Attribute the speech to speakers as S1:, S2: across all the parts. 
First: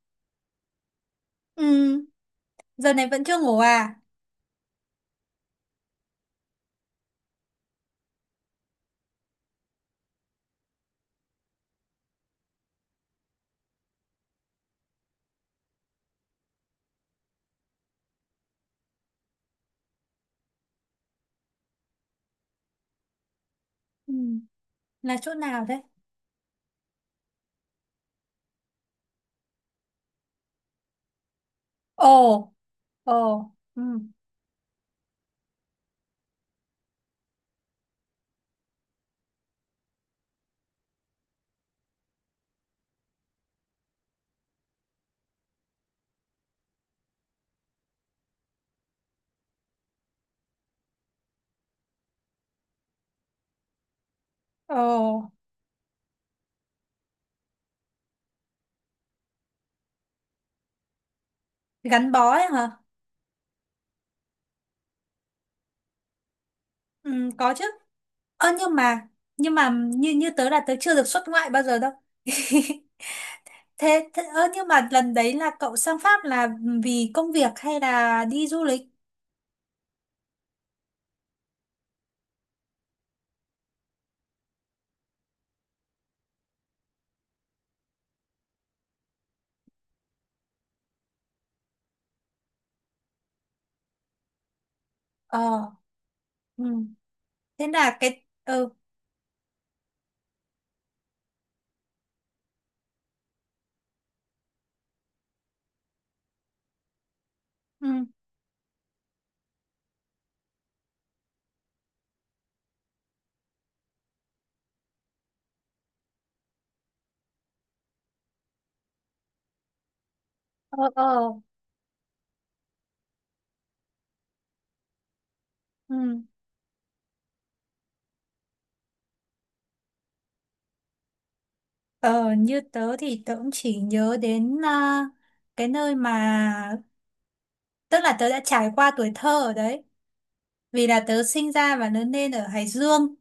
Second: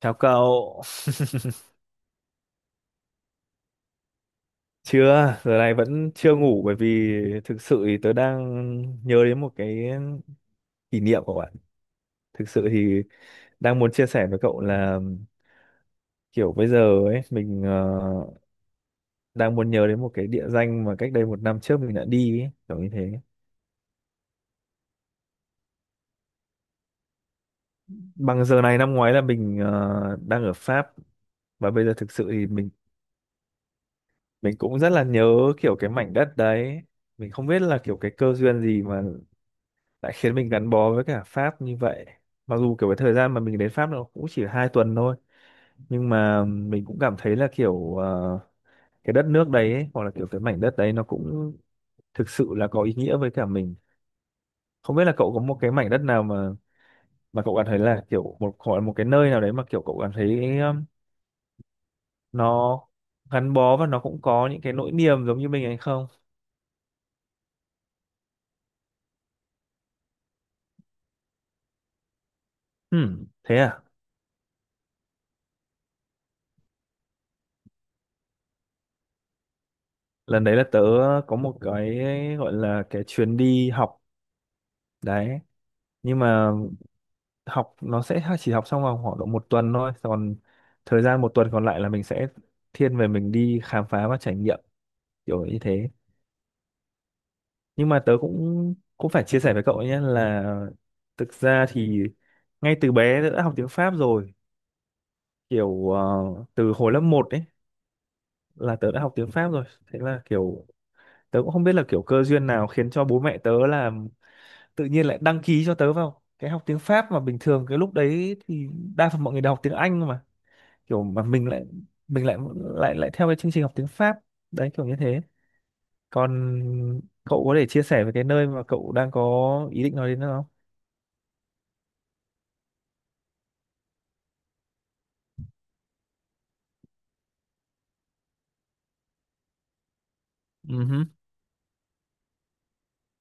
S1: Chào cậu,
S2: Ừ, giờ này vẫn chưa ngủ à?
S1: chưa, giờ này vẫn chưa ngủ bởi vì thực sự thì tớ đang nhớ đến một cái kỷ niệm của bạn. Thực sự thì đang muốn chia sẻ với cậu là kiểu bây giờ ấy, mình đang muốn nhớ đến một cái địa danh mà cách đây một năm trước mình đã đi ấy, kiểu như thế.
S2: Ừ, là chỗ nào đấy?
S1: Bằng giờ này năm ngoái là mình đang ở Pháp và bây giờ thực sự thì
S2: Ồ,
S1: mình
S2: ồ, ừ,
S1: mình cũng rất là nhớ kiểu cái mảnh đất đấy. Mình không biết là kiểu cái cơ duyên gì mà đã khiến mình gắn bó với cả Pháp như vậy, mặc dù kiểu cái thời gian mà mình đến Pháp nó cũng chỉ 2 tuần thôi, nhưng mà mình cũng cảm thấy là kiểu cái đất nước đấy ấy, hoặc là kiểu cái mảnh đất đấy nó cũng thực sự là có ý nghĩa với cả mình.
S2: ồ,
S1: Không biết là cậu có một cái mảnh đất nào mà cậu cảm thấy là kiểu một, hoặc là một cái nơi nào đấy mà kiểu cậu cảm thấy,
S2: gắn bó ấy hả?
S1: nó gắn bó và nó cũng có những cái nỗi niềm giống như mình hay không.
S2: Ừ, có chứ. Ơ nhưng mà, như như tớ là tớ chưa được xuất ngoại bao giờ đâu.
S1: Hmm, thế à.
S2: Thế, ơ nhưng mà lần đấy là cậu sang Pháp là vì công việc hay là đi du lịch?
S1: Lần đấy là tớ có một cái gọi là cái chuyến đi học đấy, nhưng mà học nó sẽ chỉ học xong vào khoảng độ một tuần thôi, còn thời gian một tuần còn lại là mình sẽ thiên về mình đi khám phá và trải nghiệm, kiểu như
S2: Ờ,
S1: thế.
S2: ừ, thế
S1: Nhưng
S2: là
S1: mà tớ
S2: cái, ừ,
S1: cũng cũng phải chia sẻ với cậu ấy nhé là thực ra thì ngay từ bé tớ đã học tiếng Pháp rồi, kiểu từ hồi lớp một ấy
S2: ừ,
S1: là tớ đã học tiếng Pháp rồi. Thế là kiểu tớ cũng không biết là kiểu cơ duyên nào khiến cho bố mẹ tớ là tự nhiên lại đăng ký cho tớ vào cái học tiếng Pháp, mà bình thường cái lúc đấy thì đa phần mọi người đều học tiếng Anh.
S2: ờ,
S1: Kiểu
S2: ờ,
S1: mà mình lại lại lại theo cái chương trình học tiếng Pháp đấy, kiểu như thế.
S2: ừ.
S1: Còn cậu có thể chia sẻ về cái nơi mà cậu đang có ý định nói đến nữa không?
S2: Ờ, như tớ thì tớ cũng chỉ nhớ đến à, cái nơi mà. Tức là tớ đã trải qua tuổi thơ ở đấy.
S1: Ừ
S2: Vì là
S1: hứ.
S2: tớ sinh ra và lớn lên ở Hải Dương.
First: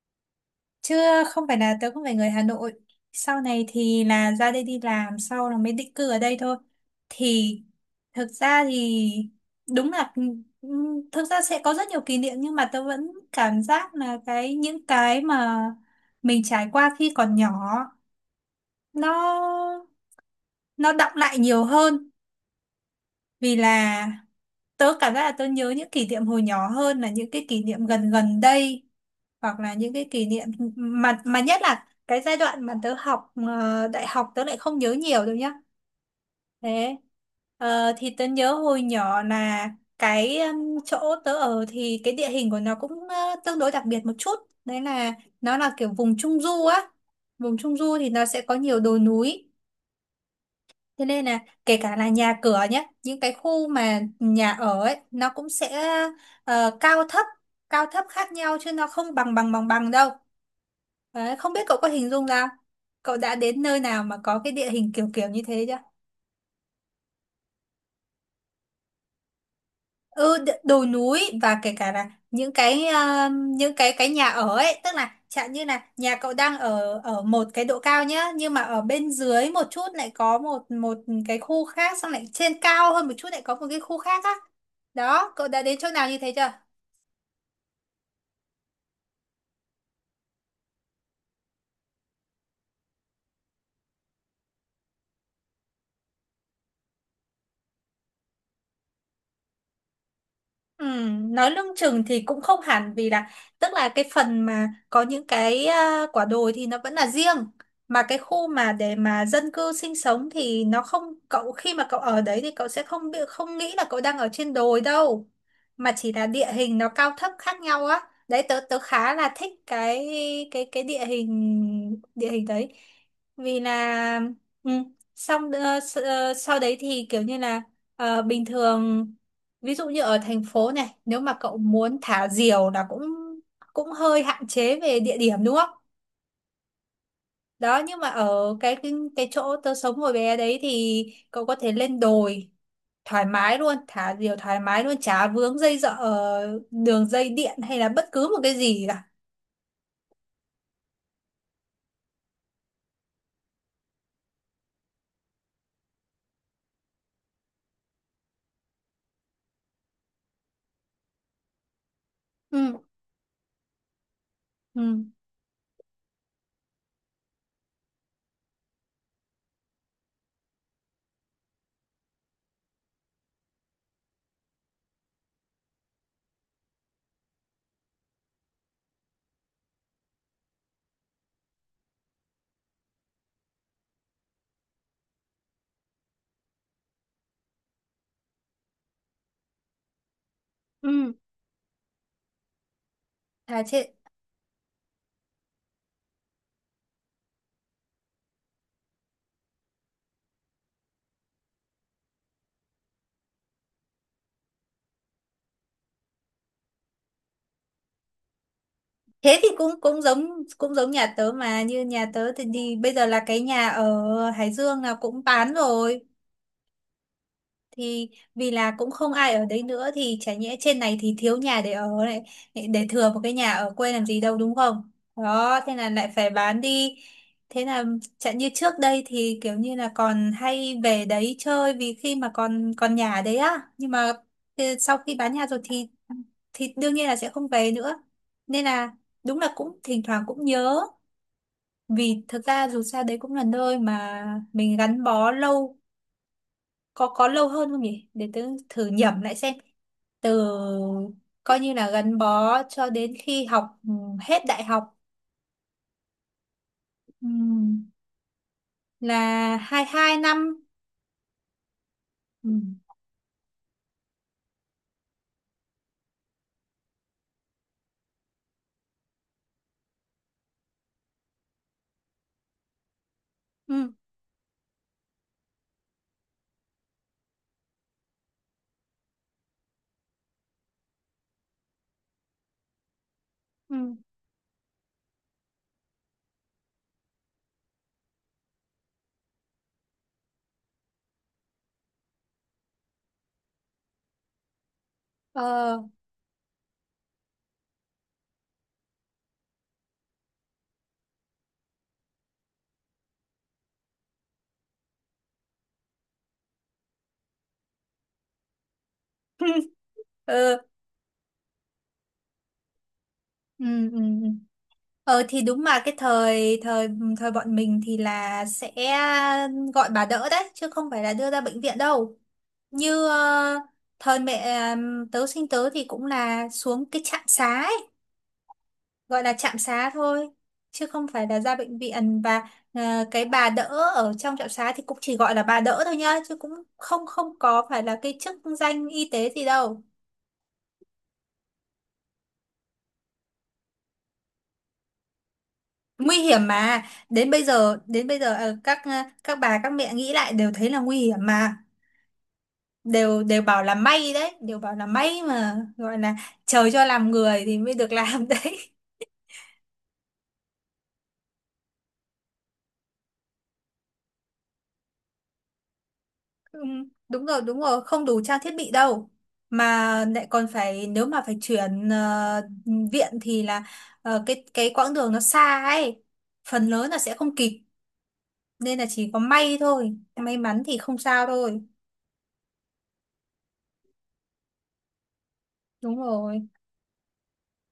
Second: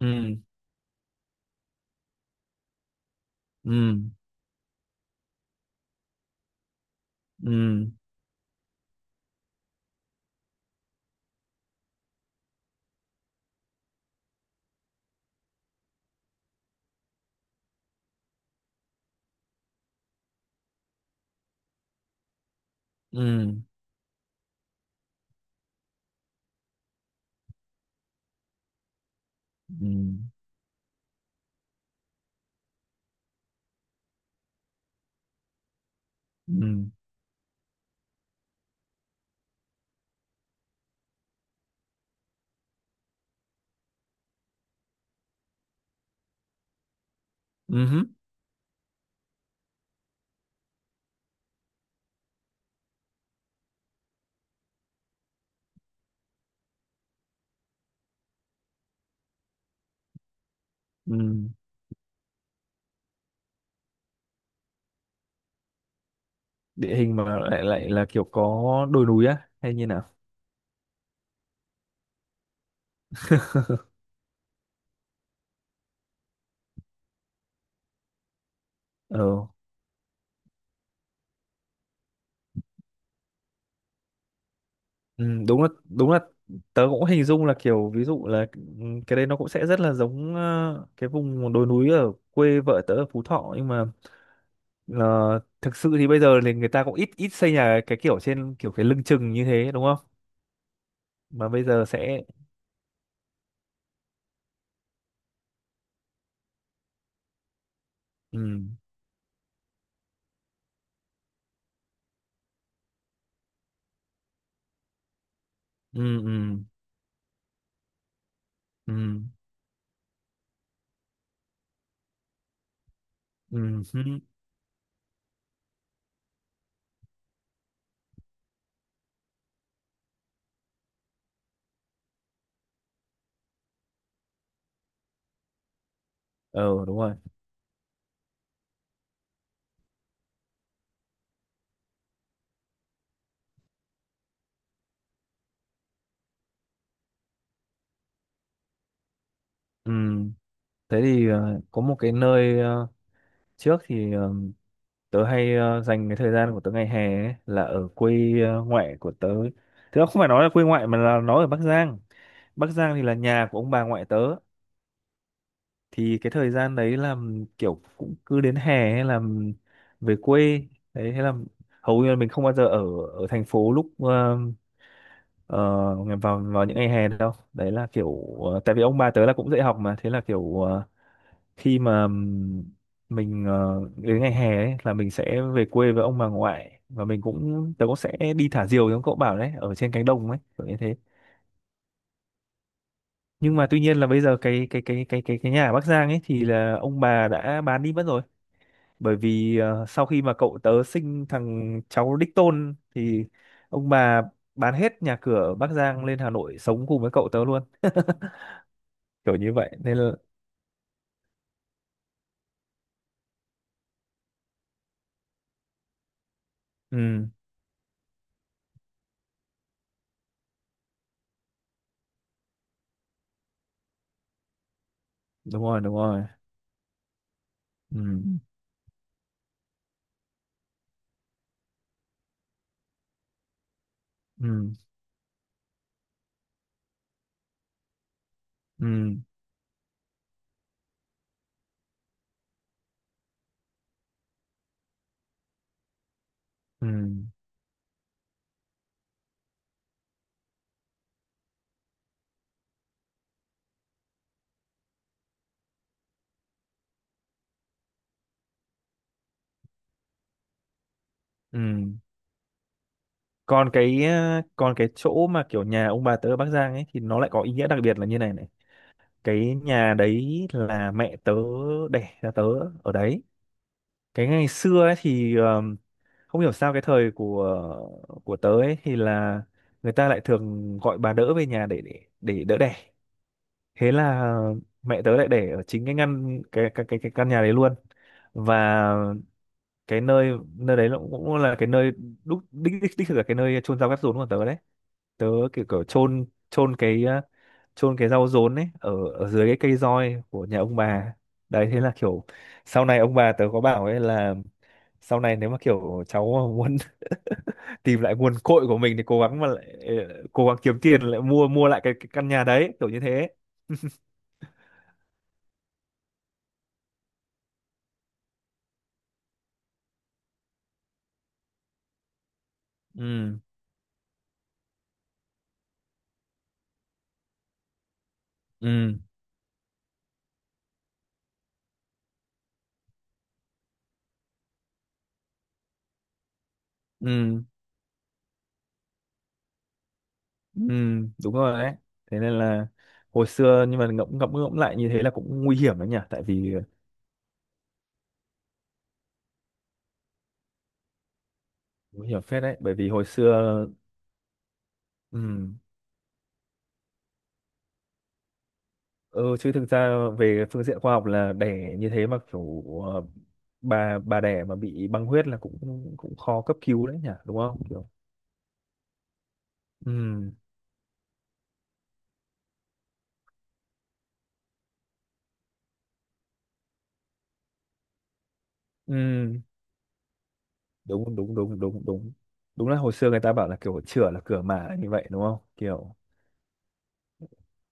S1: Ừ,
S2: Chứ không phải là tớ không phải người Hà Nội. Sau này
S1: ừ,
S2: thì là ra đây đi làm, sau là mới định cư ở đây thôi. Thì
S1: ừ,
S2: thực ra thì đúng là thực ra sẽ có rất nhiều kỷ niệm, nhưng mà tớ vẫn cảm giác là những cái mà mình trải qua khi còn nhỏ nó nó đọng lại nhiều hơn.
S1: ừ,
S2: Vì là tớ cảm giác là tớ nhớ những kỷ niệm hồi nhỏ hơn là những cái kỷ niệm gần gần đây, hoặc là
S1: ừ,
S2: những cái kỷ niệm mà nhất là cái giai đoạn mà tớ học đại học tớ lại không nhớ nhiều đâu nhá.
S1: ừ.
S2: Thế thì tớ nhớ hồi nhỏ là cái chỗ tớ ở thì cái địa hình của nó cũng tương đối đặc biệt một chút. Đấy là nó là kiểu vùng trung du á, vùng trung
S1: Ừ
S2: du
S1: hứ.
S2: thì nó sẽ có nhiều đồi núi. Thế nên là kể cả là nhà cửa nhé, những cái khu mà nhà ở ấy, nó cũng sẽ ờ, cao thấp, cao thấp khác nhau chứ nó không bằng bằng bằng bằng đâu.
S1: Ừ.
S2: Đấy, không biết cậu có hình dung ra, cậu đã đến nơi nào mà có cái địa hình kiểu kiểu như thế chưa?
S1: Địa hình mà lại lại là kiểu có đồi núi á, hay như nào?
S2: Ừ, đồi núi, và kể cả là những cái những cái nhà ở ấy, tức là chẳng như là nhà cậu đang ở ở một cái độ cao nhá, nhưng mà ở bên
S1: ờ
S2: dưới một chút lại có một một cái khu khác, xong lại trên cao hơn một chút lại có một cái khu khác á.
S1: ừ,
S2: Đó, cậu đã
S1: đúng là
S2: đến chỗ nào
S1: đúng
S2: như
S1: là
S2: thế chưa?
S1: tớ cũng hình dung là kiểu, ví dụ là ừ, cái đấy nó cũng sẽ rất là giống cái vùng đồi núi ở quê vợ tớ ở Phú Thọ. Nhưng mà ờ, thực sự thì bây giờ thì người ta cũng ít ít xây nhà cái kiểu trên kiểu cái lưng chừng như thế đúng không?
S2: Ừ,
S1: Mà
S2: nói
S1: bây
S2: lưng
S1: giờ
S2: chừng thì
S1: sẽ,
S2: cũng không hẳn, vì là tức là cái phần mà có những cái à, quả đồi thì nó vẫn là riêng, mà cái
S1: ừ,
S2: khu mà để mà dân cư sinh sống thì nó không, cậu khi mà cậu ở đấy thì cậu sẽ không bị không nghĩ là cậu đang ở trên đồi đâu, mà
S1: ừ,
S2: chỉ là
S1: ừ,
S2: địa hình nó cao thấp khác nhau á. Đấy tớ tớ
S1: ừ,
S2: khá là thích cái cái địa hình đấy. Vì
S1: ừ hứ.
S2: là ừ, xong sau đấy thì kiểu như là bình thường. Ví dụ như ở thành phố này, nếu mà cậu muốn thả diều là cũng cũng hơi hạn chế về địa điểm đúng không?
S1: ờ Đúng rồi.
S2: Đó, nhưng mà ở cái chỗ tớ sống hồi bé đấy thì cậu có thể lên đồi thoải mái luôn, thả diều thoải mái luôn, chả vướng dây dợ đường dây điện hay là bất cứ một cái gì cả.
S1: Ừ. Thế thì có một cái nơi, trước thì tớ hay dành cái thời gian của tớ ngày hè ấy, là ở quê ngoại của tớ. Thế không phải nói là quê ngoại mà là nó ở Bắc Giang. Bắc
S2: Ừ,
S1: Giang thì là nhà của ông bà ngoại tớ.
S2: ừ,
S1: Thì cái thời gian đấy là kiểu cũng cứ đến hè, hay là về quê đấy, hay là hầu như là mình không bao giờ ở ở thành phố lúc ờ, vào vào những ngày hè đâu. Đấy là kiểu tại vì ông bà tớ là cũng dạy học mà, thế là kiểu khi mà mình đến ngày hè ấy, là mình sẽ về quê với ông bà ngoại, và mình cũng tớ cũng sẽ đi thả diều giống cậu bảo đấy, ở trên cánh đồng ấy, kiểu như thế.
S2: ừ.
S1: Nhưng
S2: À,
S1: mà tuy
S2: thế,
S1: nhiên là bây giờ cái nhà ở Bắc Giang ấy thì là ông bà đã bán đi mất rồi, bởi vì sau khi mà cậu tớ sinh thằng cháu đích tôn thì ông bà bán hết nhà cửa ở Bắc Giang lên Hà Nội sống cùng với cậu tớ luôn, kiểu
S2: thế thì
S1: như
S2: cũng
S1: vậy nên là.
S2: cũng giống nhà tớ, mà như nhà tớ thì bây giờ là cái nhà ở Hải Dương là cũng bán rồi.
S1: Ừ.
S2: Thì vì là cũng không ai ở đấy nữa, thì chả nhẽ trên này thì thiếu nhà để ở này, để thừa một cái nhà ở quê làm gì đâu đúng không. Đó
S1: Đúng
S2: thế
S1: rồi,
S2: là
S1: đúng
S2: lại
S1: rồi.
S2: phải bán đi. Thế là
S1: Ừ,
S2: chẳng như trước đây thì kiểu như là còn hay về đấy chơi vì khi mà còn còn nhà đấy á, nhưng mà
S1: ừ,
S2: thì sau khi bán nhà rồi thì đương nhiên là sẽ không về nữa. Nên
S1: ừ,
S2: là đúng là cũng thỉnh thoảng cũng nhớ, vì thực ra dù sao đấy cũng là nơi mà mình gắn bó lâu.
S1: ừ,
S2: Có lâu hơn không nhỉ, để tớ thử nhẩm lại xem. Từ coi như là gắn bó cho đến khi học ừ, hết đại học, ừ, là 22 năm.
S1: ừ.
S2: Ừ,
S1: Còn cái chỗ mà kiểu nhà ông bà tớ ở Bắc Giang ấy thì nó lại có ý nghĩa đặc biệt là như này này. Cái nhà đấy là mẹ tớ đẻ ra tớ ở đấy.
S2: ừ,
S1: Cái ngày xưa ấy thì không hiểu sao cái thời của tớ ấy thì là người ta lại thường gọi bà đỡ về nhà để đỡ đẻ. Thế
S2: ừ,
S1: là mẹ tớ lại để ở chính cái ngăn cái căn nhà đấy luôn. Và cái nơi nơi đấy nó cũng là cái nơi đích thực là cái nơi chôn rau cắt rốn của tớ đấy. Tớ kiểu
S2: ờ.
S1: kiểu chôn chôn cái ờ, chôn cái rau rốn ấy ở ở dưới cái cây roi của nhà ông bà đấy. Thế là kiểu sau này ông bà tớ có bảo ấy là, sau này nếu mà kiểu cháu mà muốn tìm lại nguồn cội của mình thì cố gắng mà lại cố gắng
S2: Ờ,
S1: kiếm tiền lại mua mua lại cái căn nhà đấy, kiểu như thế.
S2: ừ, ừ, ừ. Ờ thì đúng, mà cái thời thời ừ, thời bọn mình thì là sẽ gọi bà đỡ đấy chứ không phải là đưa ra bệnh viện đâu, như
S1: Ừ,
S2: thời mẹ tớ sinh tớ thì cũng là xuống cái trạm xá ấy.
S1: ừ,
S2: Gọi là trạm xá thôi chứ không phải là ra bệnh viện, và à, cái bà đỡ ở trong trạm xá thì cũng chỉ gọi là bà đỡ thôi nhá, chứ cũng không không
S1: ừ,
S2: có phải là cái chức danh y tế gì đâu.
S1: ừ. Đúng rồi đấy. Thế nên là hồi xưa, nhưng mà ngẫm ngẫm ngẫm lại như thế là cũng nguy hiểm đấy nhỉ,
S2: Nguy
S1: tại
S2: hiểm
S1: vì
S2: mà, đến bây giờ các bà các mẹ nghĩ lại đều thấy là nguy hiểm mà.
S1: nguy hiểm phết đấy, bởi vì hồi
S2: Đều đều bảo
S1: xưa.
S2: là may đấy, đều bảo là
S1: Ừ,
S2: may mà gọi là trời cho làm người thì mới được làm đấy.
S1: ừ. Chứ thực ra về phương diện khoa học là đẻ như thế mà kiểu bà đẻ mà bị băng huyết là cũng cũng khó cấp cứu đấy nhỉ,
S2: Đúng
S1: đúng
S2: rồi đúng
S1: không,
S2: rồi,
S1: kiểu.
S2: không đủ trang thiết bị đâu, mà lại
S1: Ừ,
S2: còn phải nếu mà phải chuyển viện thì là cái quãng đường nó xa ấy, phần lớn là sẽ không kịp, nên là chỉ có
S1: ừ.
S2: may thôi, may mắn thì không
S1: Đúng,
S2: sao
S1: đúng,
S2: thôi.
S1: đúng, đúng, đúng. Đúng là hồi xưa người ta bảo là kiểu chửa là cửa mà, như vậy đúng không, kiểu
S2: Đúng rồi.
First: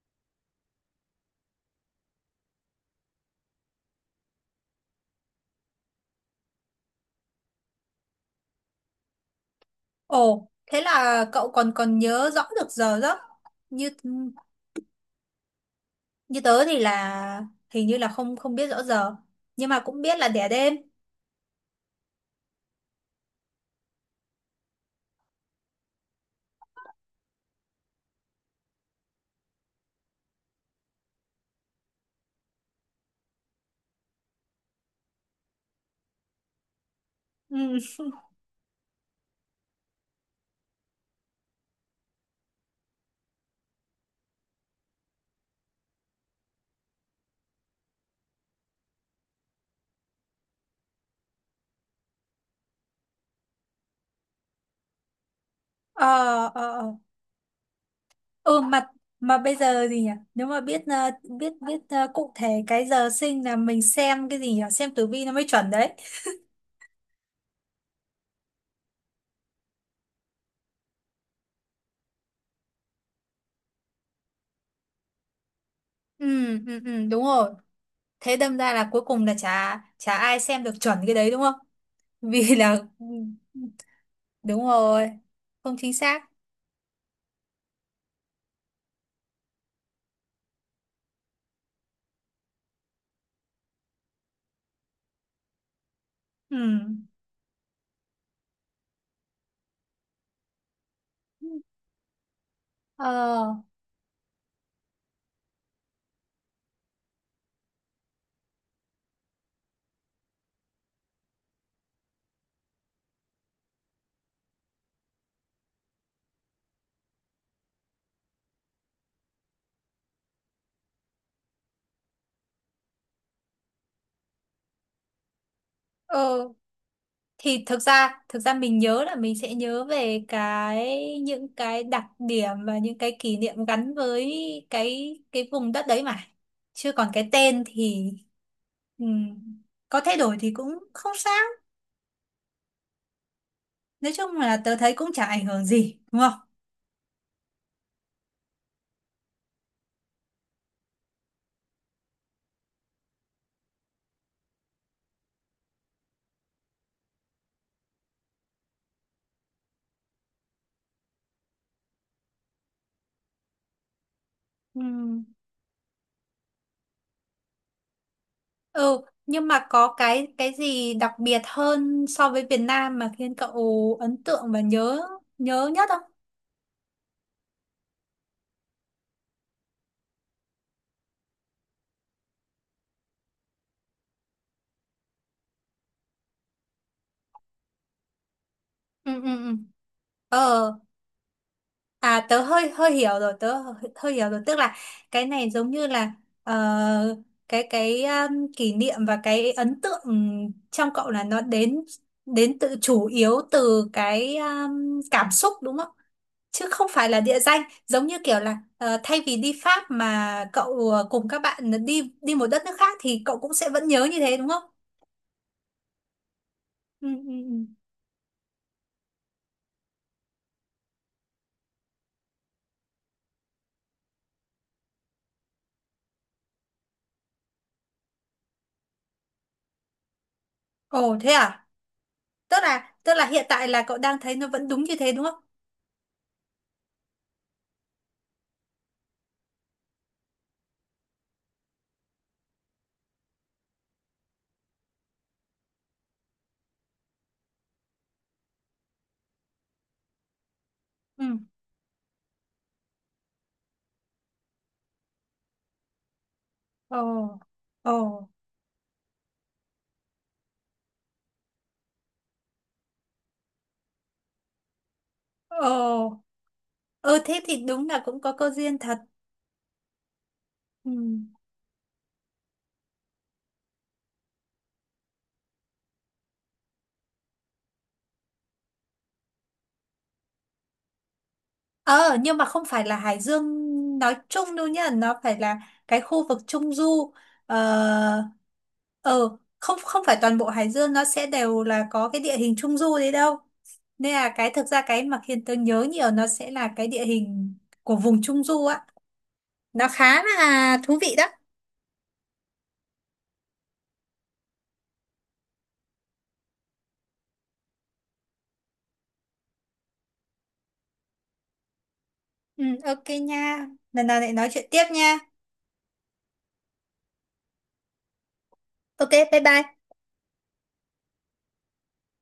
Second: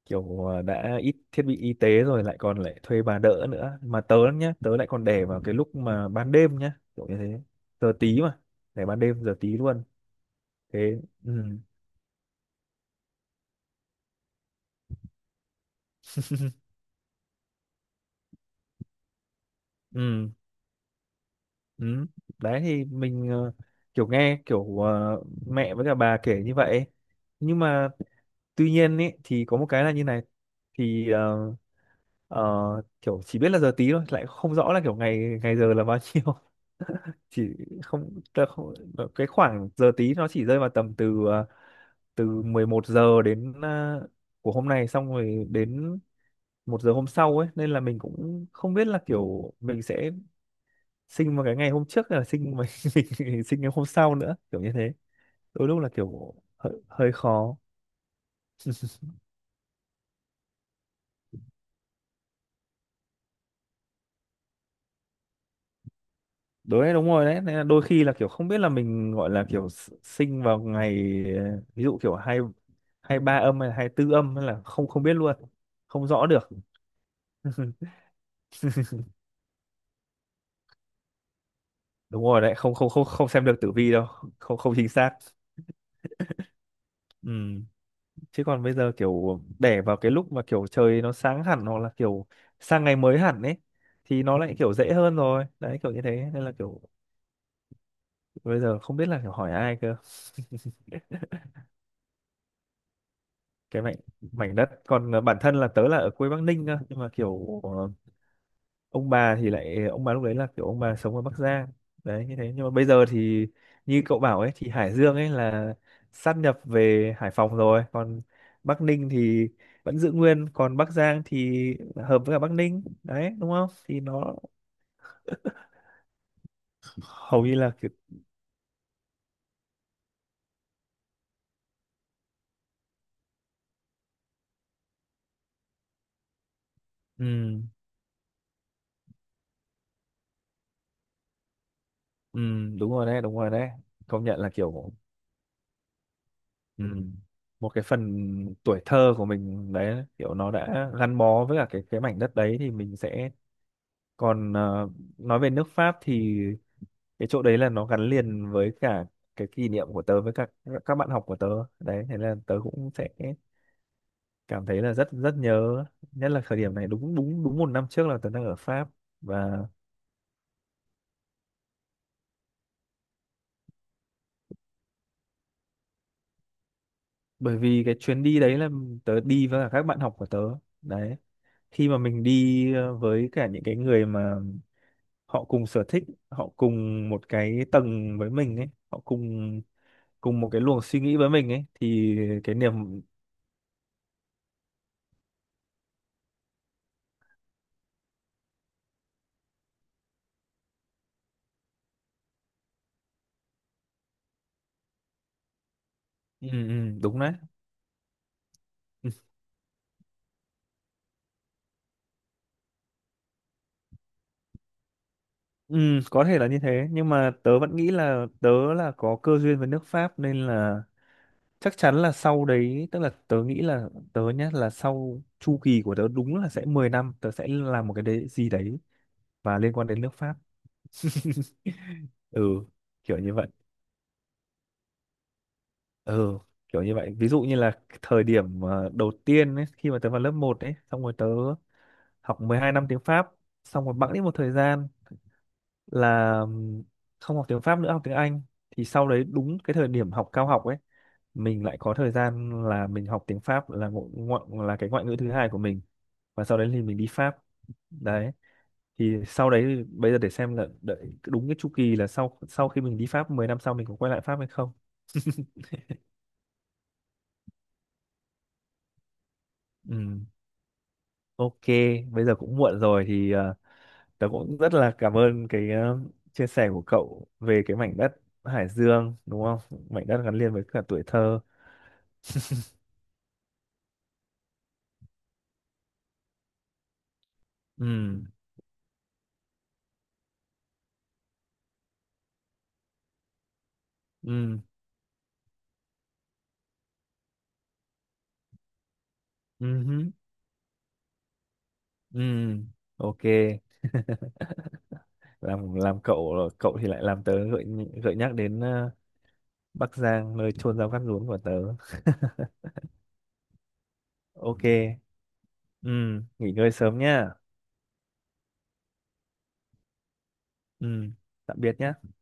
S1: kiểu ờ, đã ít thiết bị y tế rồi, lại còn lại thuê bà đỡ nữa, mà tớ nhá, tớ lại còn để vào cái lúc mà ban đêm nhá, kiểu như thế, giờ tí mà, để ban đêm giờ tí luôn.
S2: Ồ thế
S1: Thế.
S2: là
S1: Ừ,
S2: cậu còn còn nhớ rõ được giờ giấc. Như như tớ thì là hình như là không không biết rõ giờ, nhưng mà cũng biết là
S1: ừ,
S2: đẻ đêm.
S1: ừ. Đấy thì mình kiểu nghe kiểu mẹ với cả bà kể như vậy. Nhưng mà tuy nhiên ý, thì có một cái là như này, thì Ờ, kiểu chỉ biết là giờ tí thôi, lại không rõ là kiểu ngày ngày giờ là bao nhiêu. Chỉ
S2: Ừ.
S1: không, tớ không, cái khoảng giờ tí nó chỉ rơi vào tầm từ từ 11 giờ đến của hôm nay, xong rồi đến 1 giờ hôm sau ấy, nên là mình cũng không biết là kiểu mình sẽ sinh vào cái ngày hôm trước hay là sinh mình, mình sinh ngày hôm sau nữa, kiểu như thế. Đôi lúc là
S2: Ờ,
S1: kiểu
S2: ờ,
S1: hơi,
S2: ờ.
S1: hơi khó.
S2: Ừ mà mà bây giờ gì nhỉ, nếu mà biết biết biết cụ thể cái giờ sinh là mình xem cái gì nhỉ, xem tử vi nó mới chuẩn đấy.
S1: Đấy, đúng rồi đấy. Nên là đôi khi là kiểu không biết là mình gọi là kiểu sinh vào ngày ví dụ kiểu hai 23 âm hay 24 âm, hay là không không biết luôn, không
S2: Ừ,
S1: rõ được.
S2: ừ, ừ, đúng rồi. Thế đâm ra là cuối cùng là chả chả ai xem được chuẩn cái đấy đúng không.
S1: Đúng rồi đấy,
S2: Vì
S1: không,
S2: là
S1: không, không, không xem được tử vi đâu, không,
S2: đúng
S1: không chính
S2: rồi,
S1: xác.
S2: không chính xác.
S1: Ừ. Chứ còn bây giờ kiểu đẻ vào cái lúc mà kiểu trời nó sáng hẳn, hoặc là kiểu sang ngày mới hẳn ấy, thì nó lại kiểu dễ hơn rồi đấy, kiểu như thế, nên là
S2: Ừ,
S1: kiểu bây giờ không biết là kiểu hỏi ai cơ.
S2: ờ,
S1: Cái mảnh mảnh đất còn bản thân là tớ là ở quê Bắc Ninh cơ, nhưng mà kiểu ông bà lúc đấy là kiểu ông bà sống ở Bắc Giang đấy, như thế. Nhưng mà bây giờ thì như cậu bảo ấy, thì Hải Dương ấy là sát nhập về Hải Phòng rồi, còn Bắc Ninh thì vẫn giữ nguyên, còn Bắc Giang thì hợp với cả Bắc Ninh đấy đúng không, thì nó
S2: ờ,
S1: hầu như
S2: thì
S1: là
S2: thực
S1: kiểu.
S2: ra thực ra mình nhớ là mình sẽ nhớ về những cái đặc điểm và những cái kỷ niệm gắn với cái vùng đất đấy mà, chứ còn cái
S1: Ừ,
S2: tên thì ừm, có thay đổi thì cũng không sao.
S1: ừ. Đúng rồi đấy, đúng rồi đấy,
S2: Nói
S1: công
S2: chung
S1: nhận là
S2: là tớ
S1: kiểu.
S2: thấy cũng chả ảnh hưởng gì đúng không.
S1: Ừ. Một cái phần tuổi thơ của mình đấy, kiểu nó đã gắn bó với cả cái mảnh đất đấy thì mình sẽ. Còn nói về nước Pháp thì cái chỗ đấy là nó gắn liền với cả cái kỷ niệm của tớ với các bạn học của tớ đấy, thế là tớ cũng sẽ cảm thấy là rất
S2: Ừm.
S1: rất nhớ, nhất là thời điểm này. Đúng, đúng, đúng, một năm trước là tớ đang ở Pháp.
S2: Ừ nhưng mà
S1: Và
S2: có cái gì đặc biệt hơn so với Việt Nam mà khiến cậu ấn tượng và nhớ nhớ nhất không?
S1: bởi vì cái chuyến đi đấy là tớ đi với cả các bạn học của tớ đấy, khi mà mình đi với cả những cái người mà họ cùng sở thích, họ cùng một cái tầng với mình ấy, họ
S2: Ừ, ừ, ừ,
S1: cùng cùng một cái
S2: ờ.
S1: luồng suy nghĩ với mình ấy, thì
S2: À tớ
S1: cái
S2: hơi hơi
S1: niềm.
S2: hiểu rồi, tớ hơi, hơi hiểu rồi, tức là cái này giống như là ờ, cái kỷ niệm và cái ấn tượng trong cậu là nó đến đến tự chủ yếu từ cái cảm xúc đúng không?
S1: Ừ,
S2: Chứ không
S1: ừ,
S2: phải
S1: đúng
S2: là
S1: đấy.
S2: địa danh, giống như kiểu là
S1: Ừ,
S2: thay vì đi Pháp mà cậu cùng các bạn đi đi một đất nước khác thì cậu cũng sẽ vẫn nhớ như thế đúng không?
S1: ừ, có thể là như thế,
S2: Ừ,
S1: nhưng
S2: ừ,
S1: mà tớ
S2: ừ.
S1: vẫn nghĩ là tớ là có cơ duyên với nước Pháp, nên là chắc chắn là sau đấy, tức là tớ nghĩ là tớ nhá, là sau chu kỳ của tớ, đúng là sẽ 10 năm tớ sẽ làm một cái đấy gì đấy và liên quan đến nước Pháp.
S2: Ồ thế à?
S1: Ừ,
S2: Tức là tức
S1: kiểu
S2: là
S1: như
S2: hiện
S1: vậy.
S2: tại là cậu đang thấy nó vẫn đúng như thế đúng không?
S1: Ừ, kiểu như vậy, ví dụ như là cái thời điểm đầu tiên ấy, khi mà tớ vào lớp một ấy, xong rồi tớ học 12 năm tiếng Pháp, xong rồi bẵng đi một thời gian là không học tiếng Pháp nữa, học tiếng Anh, thì sau đấy đúng cái thời điểm học cao học ấy
S2: Ừ.
S1: mình lại có thời gian là mình học tiếng Pháp là ngo ngo- là cái ngoại ngữ thứ hai của mình, và sau đấy thì mình
S2: Ồ.
S1: đi Pháp
S2: Ồ.
S1: đấy. Thì sau đấy thì bây giờ để xem là đợi đúng cái chu kỳ là, sau sau khi mình đi Pháp 10 năm, sau mình có quay lại Pháp hay không.
S2: Ồ, ừ thế thì đúng là cũng có cơ duyên thật.
S1: Ừ.
S2: Ừ.
S1: Ok, bây giờ cũng muộn rồi thì tớ cũng rất là cảm ơn cái chia sẻ của cậu về cái mảnh đất Hải Dương, đúng không? Mảnh đất gắn liền với cả tuổi thơ.
S2: Ờ, nhưng mà không phải là Hải Dương nói chung đâu nhá, nó phải là cái khu vực Trung Du. Ờ,
S1: Ừ,
S2: ờ, không không phải toàn bộ Hải Dương nó sẽ đều là có cái địa hình Trung Du đấy đâu. Nên là cái
S1: ừ,
S2: thực ra cái mà khiến tớ nhớ nhiều nó sẽ là cái địa hình của vùng Trung Du á. Nó
S1: ừ,
S2: khá là thú vị đó.
S1: ừ, ok. Làm cậu cậu thì lại làm tớ gợi gợi nhắc đến Bắc Giang, nơi chôn rau cắt rúm của tớ.
S2: Ừ, ok nha. Lần nào lại nói
S1: Ok,
S2: chuyện tiếp nha.
S1: ừ, nghỉ ngơi sớm nhá.
S2: Ok, bye bye.
S1: Ừ, tạm biệt nhá.